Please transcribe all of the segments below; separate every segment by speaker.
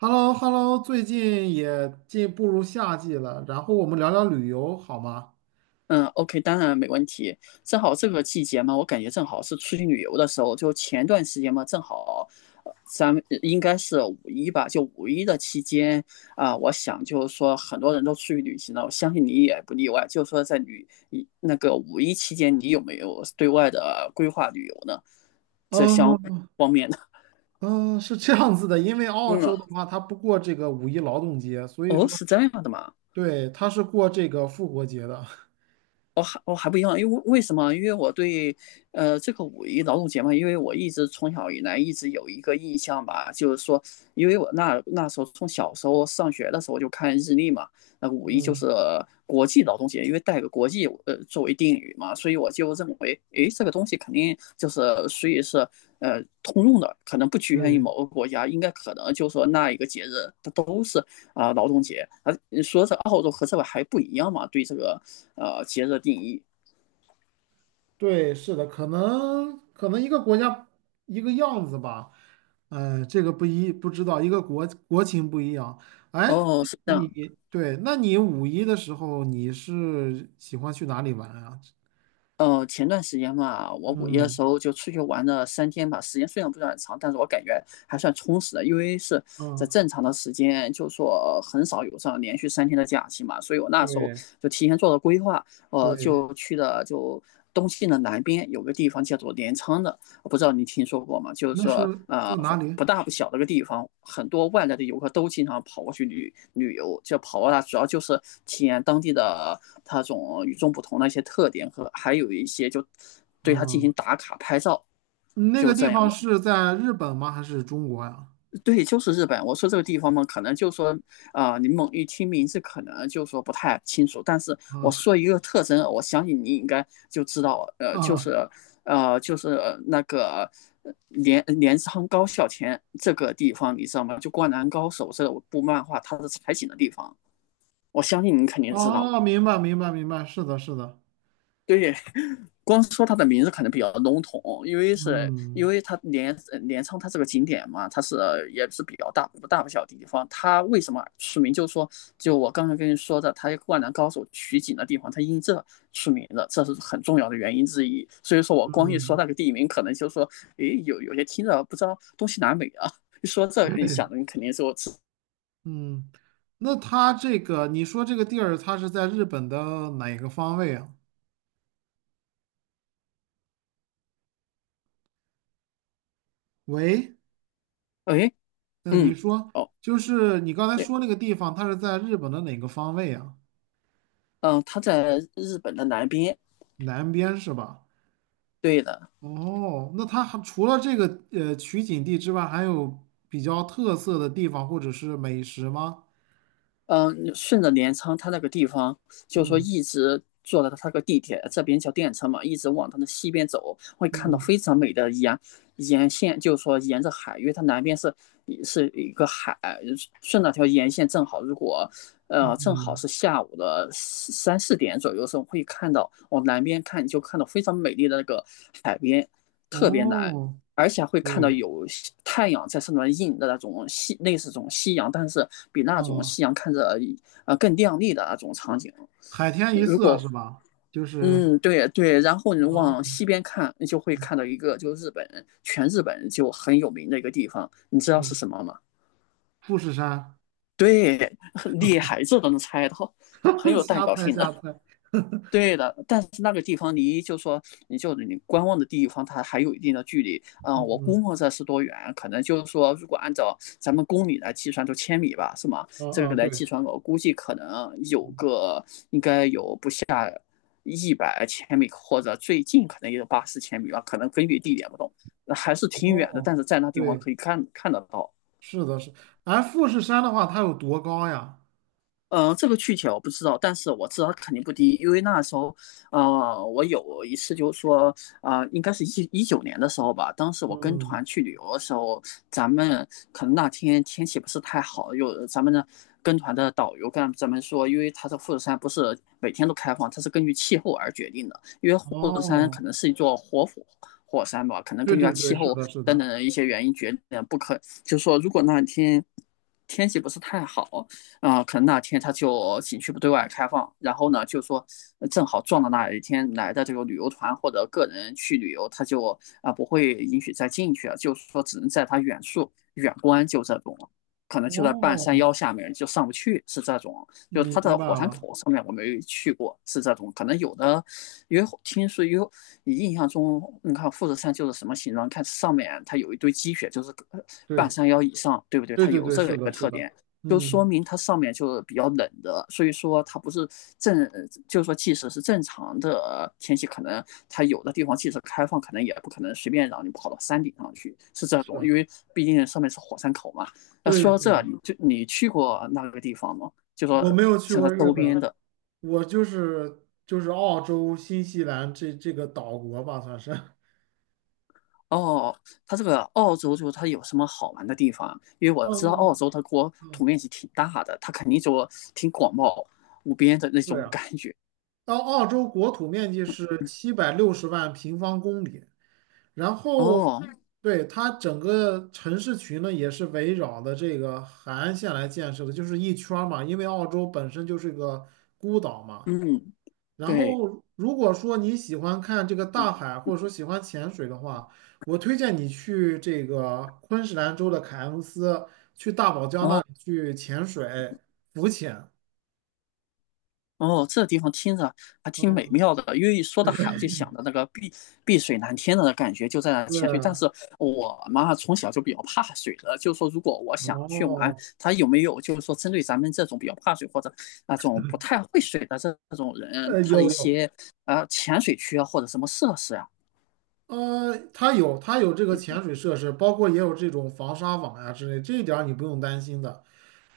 Speaker 1: h e l l o h e l l o 最近也进步入夏季了，然后我们聊聊旅游好吗？
Speaker 2: 嗯，OK，当然没问题。正好这个季节嘛，我感觉正好是出去旅游的时候。就前段时间嘛，正好，咱们应该是五一吧，就五一的期间啊，我想就是说很多人都出去旅行了，我相信你也不例外。就是说在那个五一期间，你有没有对外的规划旅游呢？这相
Speaker 1: 嗯
Speaker 2: 方面的，
Speaker 1: 嗯，是这样子的，因为 澳洲
Speaker 2: 嗯，
Speaker 1: 的话，它不过这个五一劳动节，所以
Speaker 2: 哦，
Speaker 1: 说
Speaker 2: 是这样的吗？
Speaker 1: 对，它是过这个复活节的。
Speaker 2: 我还不一样，因为为什么？因为我对这个五一劳动节嘛，因为我一直从小以来一直有一个印象吧，就是说，因为我那时候从小时候上学的时候就看日历嘛，那五一就是
Speaker 1: 嗯，
Speaker 2: 国际劳动节，因为带个国际作为定语嘛，所以我就认为，诶，这个东西肯定就是所以是通用的，可能不局限于
Speaker 1: 对
Speaker 2: 某个国家，应该可能就是说那一个节日它都是啊劳动节啊，说是澳洲和这个还不一样嘛，对这个节日的定义。
Speaker 1: 对，是的，可能一个国家一个样子吧，这个不知道，一个国情不一样。哎，
Speaker 2: 哦， 是这
Speaker 1: 你
Speaker 2: 样。
Speaker 1: 对，那你五一的时候你是喜欢去哪里玩啊？
Speaker 2: 前段时间嘛，我五一的
Speaker 1: 嗯。
Speaker 2: 时候就出去玩了三天吧，时间虽然不算很长，但是我感觉还算充实的，因为是在
Speaker 1: 嗯，
Speaker 2: 正常的时间，就说很少有这样连续3天的假期嘛，所以我那时候
Speaker 1: 对
Speaker 2: 就提前做了规划，
Speaker 1: 对，
Speaker 2: 就去的就东西的南边有个地方叫做镰仓的，我不知道你听说过吗？就是
Speaker 1: 那
Speaker 2: 说，
Speaker 1: 是在哪里？
Speaker 2: 不大不小的一个地方，很多外来的游客都经常跑过去旅游，就跑过来主要就是体验当地的它种与众不同的一些特点和还有一些就对它进
Speaker 1: 嗯，
Speaker 2: 行打卡拍照，
Speaker 1: 那个
Speaker 2: 就
Speaker 1: 地
Speaker 2: 这样
Speaker 1: 方
Speaker 2: 的。
Speaker 1: 是在日本吗？还是中国呀？
Speaker 2: 对，就是日本。我说这个地方嘛，可能就说，啊、你猛一听名字，可能就说不太清楚。但是我说
Speaker 1: 啊
Speaker 2: 一个特征，我相信你应该就知道，就是，
Speaker 1: 啊
Speaker 2: 就是那个镰仓高校前这个地方，你知道吗？就《灌篮高手》这部漫画它是采景的地方，我相信你肯定知道。
Speaker 1: 哦，明白明白明白，是的，是的，
Speaker 2: 对。 光说它的名字可能比较笼统，因为是因
Speaker 1: 嗯
Speaker 2: 为它镰仓它是个景点嘛，也是比较大不大不小的地方。它为什么出名？就是说，就我刚才跟你说的，它《灌篮高手》取景的地方，它因这出名的，这是很重要的原因之一。所以说我光一说
Speaker 1: 嗯，
Speaker 2: 那个地名，可能就说，诶，有些听着不知道东西南北啊。一说这，你
Speaker 1: 对，
Speaker 2: 想的你肯定说，
Speaker 1: 嗯，那它这个你说这个地儿，它是在日本的哪个方位啊？喂，
Speaker 2: 诶，
Speaker 1: 呃，你
Speaker 2: 嗯，
Speaker 1: 说
Speaker 2: 哦，
Speaker 1: 就是你刚才
Speaker 2: 对，
Speaker 1: 说那个地方，它是在日本的哪个方位啊？
Speaker 2: 嗯，它在日本的南边，
Speaker 1: 南边是吧？
Speaker 2: 对的。
Speaker 1: 哦，那它还除了这个取景地之外，还有比较特色的地方或者是美食吗？
Speaker 2: 嗯，顺着镰仓它那个地方，就是说
Speaker 1: 嗯
Speaker 2: 一直坐到它那个地铁，这边叫电车嘛，一直往它的西边走，会看到
Speaker 1: 嗯
Speaker 2: 非常美的沿线，就是说沿着海，因为它南边是是一个海，顺那条沿线正好，如果
Speaker 1: 嗯，
Speaker 2: 正好
Speaker 1: 嗯，
Speaker 2: 是下午的三四点左右的时候，会看到往南边看，就看到非常美丽的那个海边，特别蓝，
Speaker 1: 哦，
Speaker 2: 而且会看到
Speaker 1: 对，
Speaker 2: 有太阳在上面映的那种夕，类似这种夕阳，但是比那种
Speaker 1: 哦，
Speaker 2: 夕阳看着更亮丽的那种场景。
Speaker 1: 海天一
Speaker 2: 如
Speaker 1: 色
Speaker 2: 果
Speaker 1: 是吧？就是
Speaker 2: 嗯，对对，然后你往
Speaker 1: 哦，
Speaker 2: 西边看，你就会
Speaker 1: 嗯，
Speaker 2: 看到一个就日本，全日本就很有名的一个地方，你知道是
Speaker 1: 嗯，
Speaker 2: 什么吗？
Speaker 1: 富士山，
Speaker 2: 对，厉害，这都能猜到，很 有代
Speaker 1: 瞎
Speaker 2: 表
Speaker 1: 猜
Speaker 2: 性的。
Speaker 1: 瞎猜，
Speaker 2: 对的，但是那个地方离就说你观望的地方，它还有一定的距离。嗯，
Speaker 1: 嗯
Speaker 2: 我估
Speaker 1: 嗯
Speaker 2: 摸着是多远？可能就是说，如果按照咱们公里来计算，就千米吧，是吗？
Speaker 1: 嗯
Speaker 2: 这个
Speaker 1: 嗯，对，
Speaker 2: 来计算，我估计可能有
Speaker 1: 嗯
Speaker 2: 个应该100千米，或者最近可能也有80千米吧，可能根据地点不同，还是挺远的。
Speaker 1: 哦，
Speaker 2: 但是在那地方
Speaker 1: 对，
Speaker 2: 可以看得到。
Speaker 1: 是的是，哎，富士山的话，它有多高呀？
Speaker 2: 这个具体我不知道，但是我知道它肯定不低，因为那时候，我有一次就是说，啊、应该是2019年的时候吧，当时我跟
Speaker 1: 嗯，
Speaker 2: 团去旅游的时候，咱们可能那天天气不是太好，有咱们的跟团的导游跟咱们说，因为他的富士山不是每天都开放，它是根据气候而决定的。护国山可
Speaker 1: 哦，
Speaker 2: 能是一座活火山吧，可能
Speaker 1: 对
Speaker 2: 根据它
Speaker 1: 对对，
Speaker 2: 气
Speaker 1: 是
Speaker 2: 候
Speaker 1: 的，是
Speaker 2: 等
Speaker 1: 的，
Speaker 2: 等的一些原因决定不可就是说，如果那天天气不是太好，啊、可能那天它就景区不对外开放，然后呢，就说正好撞到那一天来的这个旅游团或者个人去旅游，他就啊、不会允许再进去了，就是说只能在它远处远观，就这种可能就在半山
Speaker 1: 哦，
Speaker 2: 腰下面就上不去，是这种。就它
Speaker 1: 明
Speaker 2: 的
Speaker 1: 白
Speaker 2: 火山
Speaker 1: 了，
Speaker 2: 口上面我没去过，是这种。可能有的，因为听说有，你印象中，你看富士山就是什么形状？看上面它有一堆积雪，就是半
Speaker 1: 对，
Speaker 2: 山腰以上，对不对？
Speaker 1: 对
Speaker 2: 它
Speaker 1: 对
Speaker 2: 有
Speaker 1: 对，
Speaker 2: 这个
Speaker 1: 是
Speaker 2: 一
Speaker 1: 的，
Speaker 2: 个
Speaker 1: 是
Speaker 2: 特
Speaker 1: 的，
Speaker 2: 点，就说
Speaker 1: 嗯，
Speaker 2: 明它上面就是比较冷的，所以说它不是正，就是说即使是正常的天气，可能它有的地方即使开放，可能也不可能随便让你跑到山顶上去，是这种。
Speaker 1: 是
Speaker 2: 因为毕竟上面是火山口嘛。那
Speaker 1: 对，
Speaker 2: 说到
Speaker 1: 是
Speaker 2: 这儿
Speaker 1: 的，
Speaker 2: 你去过那个地方吗？就说
Speaker 1: 我没有去
Speaker 2: 像它
Speaker 1: 过日
Speaker 2: 周边
Speaker 1: 本，
Speaker 2: 的
Speaker 1: 我就是澳洲、新西兰这个岛国吧，算是，
Speaker 2: 哦，它这个澳洲就它有什么好玩的地方啊？因为 我知道澳
Speaker 1: 嗯，
Speaker 2: 洲它国土面积挺大的，它肯定就挺广袤无边的那
Speaker 1: 是
Speaker 2: 种
Speaker 1: 呀，
Speaker 2: 感觉。
Speaker 1: 澳洲国土面积是
Speaker 2: 嗯
Speaker 1: 760万平方公里，然后
Speaker 2: 哦，
Speaker 1: 对它整个城市群呢也是围绕的这个海岸线来建设的，就是一圈儿嘛，因为澳洲本身就是个孤岛嘛。
Speaker 2: 嗯，
Speaker 1: 然
Speaker 2: 对，
Speaker 1: 后，如果说你喜欢看这个
Speaker 2: 嗯，
Speaker 1: 大海，或者说喜欢潜水的话，我推荐你去这个昆士兰州的凯恩斯，去大堡礁那
Speaker 2: 哦，
Speaker 1: 里去潜水、浮潜。
Speaker 2: 哦，这地方听着还挺美
Speaker 1: 嗯，
Speaker 2: 妙的，因为一说到海，我就想到那个碧水蓝天的感觉就在那潜水。但
Speaker 1: 对，
Speaker 2: 是我嘛，从小就比较怕水的，就是说，如果我想去玩，
Speaker 1: 哦，
Speaker 2: 它有没有就是说针对咱们这种比较怕水或者那种不太会水的这种人，他的一
Speaker 1: 有有，
Speaker 2: 些潜水区啊或者什么设施啊？
Speaker 1: 它有这个潜水设施，包括也有这种防沙网呀、之类，这一点儿你不用担心的。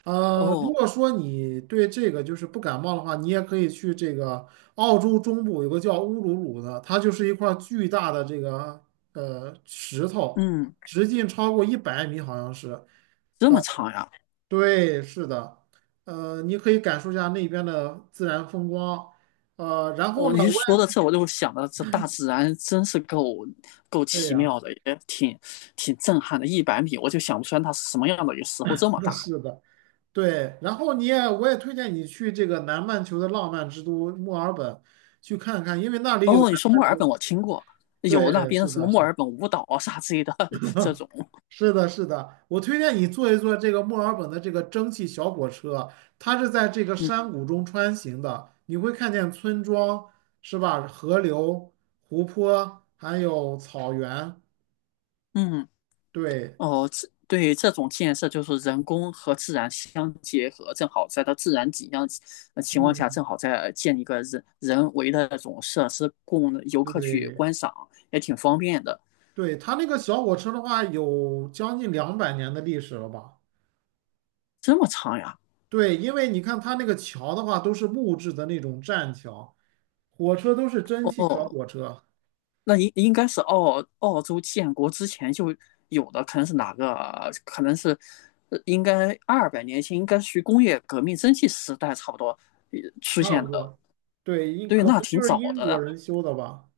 Speaker 1: 如
Speaker 2: 哦，
Speaker 1: 果说你对这个就是不感冒的话，你也可以去这个澳洲中部有个叫乌鲁鲁的，它就是一块儿巨大的这个石头，
Speaker 2: 嗯，
Speaker 1: 直径超过100米，好像是。
Speaker 2: 这么长呀、
Speaker 1: 对，是的，你可以感受一下那边的自然风光。然
Speaker 2: 我
Speaker 1: 后呢，
Speaker 2: 一
Speaker 1: 我
Speaker 2: 说到这，我就想到这大自然真是够
Speaker 1: 也对
Speaker 2: 奇
Speaker 1: 呀、
Speaker 2: 妙的，也挺震撼的。100米，我就想不出来它是什么样的，有时候这么 大。
Speaker 1: 是的，对，然后我也推荐你去这个南半球的浪漫之都墨尔本去看看，因为那里有南
Speaker 2: 哦，你说
Speaker 1: 半
Speaker 2: 墨尔
Speaker 1: 球。
Speaker 2: 本，我听过有那
Speaker 1: 对，
Speaker 2: 边
Speaker 1: 是
Speaker 2: 什么
Speaker 1: 的，
Speaker 2: 墨
Speaker 1: 是的。
Speaker 2: 尔本舞蹈啊啥之类的这种，
Speaker 1: 是的，是的，我推荐你坐一坐这个墨尔本的这个蒸汽小火车，它是在这个
Speaker 2: 嗯
Speaker 1: 山谷中穿行的，你会看见村庄，是吧？河流、湖泊，还有草原。
Speaker 2: 嗯，
Speaker 1: 对，
Speaker 2: 哦，这对这种建设就是人工和自然相结合，正好在它自然景象情况下，
Speaker 1: 嗯，
Speaker 2: 正好在建立一个人为的那种设施供游客去
Speaker 1: 对，
Speaker 2: 观赏，也挺方便的。
Speaker 1: 对，它那个小火车的话，有将近200年的历史了吧？
Speaker 2: 这么长呀？
Speaker 1: 对，因为你看它那个桥的话，都是木质的那种栈桥，火车都是蒸汽小
Speaker 2: 哦，
Speaker 1: 火车，
Speaker 2: 那应该是澳洲建国之前就有的，可能是哪个？可能是应该200年前，应该属于工业革命蒸汽时代差不多出
Speaker 1: 差
Speaker 2: 现
Speaker 1: 不
Speaker 2: 的。
Speaker 1: 多。对，
Speaker 2: 对，
Speaker 1: 可能
Speaker 2: 那挺
Speaker 1: 就是
Speaker 2: 早
Speaker 1: 英
Speaker 2: 的
Speaker 1: 国
Speaker 2: 了。
Speaker 1: 人修的吧。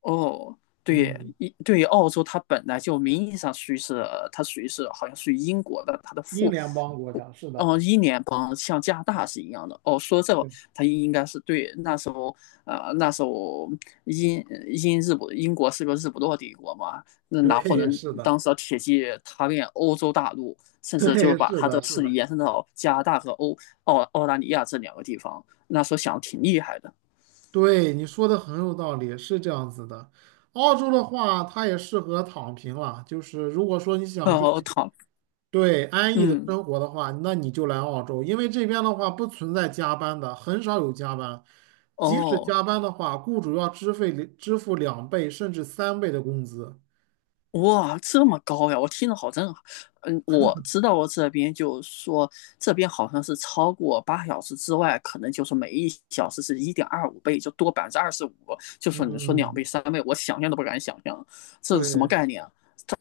Speaker 2: 哦。对，
Speaker 1: 嗯，
Speaker 2: 对于澳洲，它本来就名义上属于是，它属于是好像属于英国的，它的
Speaker 1: 英联邦国家是的，
Speaker 2: 哦，英联邦像加拿大是一样的。哦，说这个
Speaker 1: 对
Speaker 2: 他应该是对那时候，那时候英英国是个日不落帝国嘛，那拿破
Speaker 1: 对，
Speaker 2: 仑
Speaker 1: 是的，
Speaker 2: 当时的铁骑踏遍欧洲大陆，甚至就
Speaker 1: 对，
Speaker 2: 把
Speaker 1: 是
Speaker 2: 他的
Speaker 1: 的，是
Speaker 2: 势力
Speaker 1: 的，
Speaker 2: 延伸到加拿大和澳大利亚这两个地方，那时候想挺厉害的。
Speaker 1: 对，你说的很有道理，是这样子的。澳洲的话，它也适合躺平了，就是如果说你想追
Speaker 2: 哦，
Speaker 1: 求
Speaker 2: 他，
Speaker 1: 对安逸的
Speaker 2: 嗯，
Speaker 1: 生活的话，那你就来澳洲，因为这边的话不存在加班的，很少有加班。即使
Speaker 2: 哦。
Speaker 1: 加班的话，雇主要支费支付2倍甚至3倍的工资。
Speaker 2: 哇，这么高呀！我听着好震撼。嗯，我知道我这边就是说，这边好像是超过8小时之外，可能就是每一小时是1.25倍，就多25%。就说你说两倍、
Speaker 1: 嗯，
Speaker 2: 三倍，我想象都不敢想象，这是什么
Speaker 1: 对，
Speaker 2: 概念啊？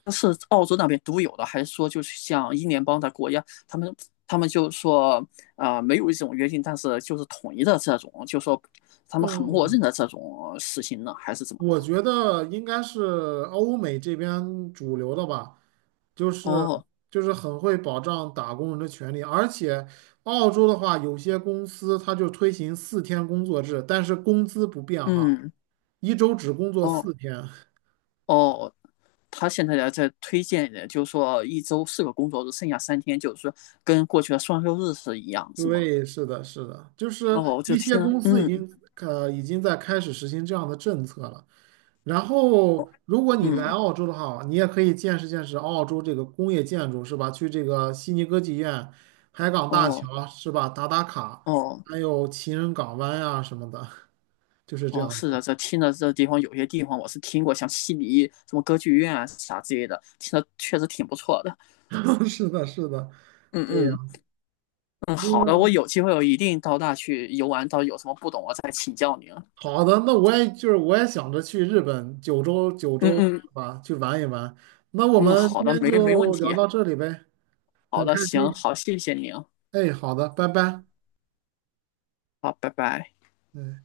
Speaker 2: 但是澳洲那边独有的，还是说就是像英联邦的国家，他们就说啊、没有一种约定，但是就是统一的这种，就说他们很默
Speaker 1: 哦，
Speaker 2: 认的这种事情呢，还是怎么弄
Speaker 1: 我
Speaker 2: 的？
Speaker 1: 觉得应该是欧美这边主流的吧，就是
Speaker 2: 哦，
Speaker 1: 就是很会保障打工人的权利，而且澳洲的话，有些公司它就推行四天工作制，但是工资不变哈，
Speaker 2: 嗯。
Speaker 1: 一周只工作
Speaker 2: 哦，
Speaker 1: 四天。
Speaker 2: 哦，他现在在推荐的，就是说一周4个工作日，剩下三天，就是说跟过去的双休日是一样，是吗？
Speaker 1: 对，是的，是的，就是
Speaker 2: 哦，我就
Speaker 1: 一些
Speaker 2: 听了
Speaker 1: 公司已
Speaker 2: 嗯，
Speaker 1: 经已经在开始实行这样的政策了。然
Speaker 2: 哦，
Speaker 1: 后，如果你来
Speaker 2: 嗯，
Speaker 1: 澳洲的话，你也可以见识见识澳洲这个工业建筑，是吧？去这个悉尼歌剧院、海港大
Speaker 2: 哦，
Speaker 1: 桥，是吧？打卡，
Speaker 2: 哦，
Speaker 1: 还有情人港湾呀、什么的，就是这
Speaker 2: 哦，
Speaker 1: 样
Speaker 2: 是的，
Speaker 1: 子。
Speaker 2: 这听着这地方有些地方我是听过，像悉尼什么歌剧院啊啥之类的，听着确实挺不错的。
Speaker 1: 是的，是的，
Speaker 2: 嗯
Speaker 1: 对
Speaker 2: 嗯
Speaker 1: 呀。
Speaker 2: 嗯，好的，
Speaker 1: 嗯，
Speaker 2: 我有机会我一定到那去游玩，到有什么不懂我再请教您。
Speaker 1: 好的，那我也就是我也想着去日本九州九
Speaker 2: 嗯
Speaker 1: 州
Speaker 2: 嗯
Speaker 1: 是吧，去玩一玩。那我
Speaker 2: 嗯，
Speaker 1: 们
Speaker 2: 好
Speaker 1: 今
Speaker 2: 的，
Speaker 1: 天
Speaker 2: 没没问
Speaker 1: 就聊
Speaker 2: 题。
Speaker 1: 到这里呗，
Speaker 2: 好
Speaker 1: 很开
Speaker 2: 的，行，
Speaker 1: 心。
Speaker 2: 好，谢谢您，
Speaker 1: 哎，好的，拜拜。
Speaker 2: 好，拜拜。
Speaker 1: 嗯。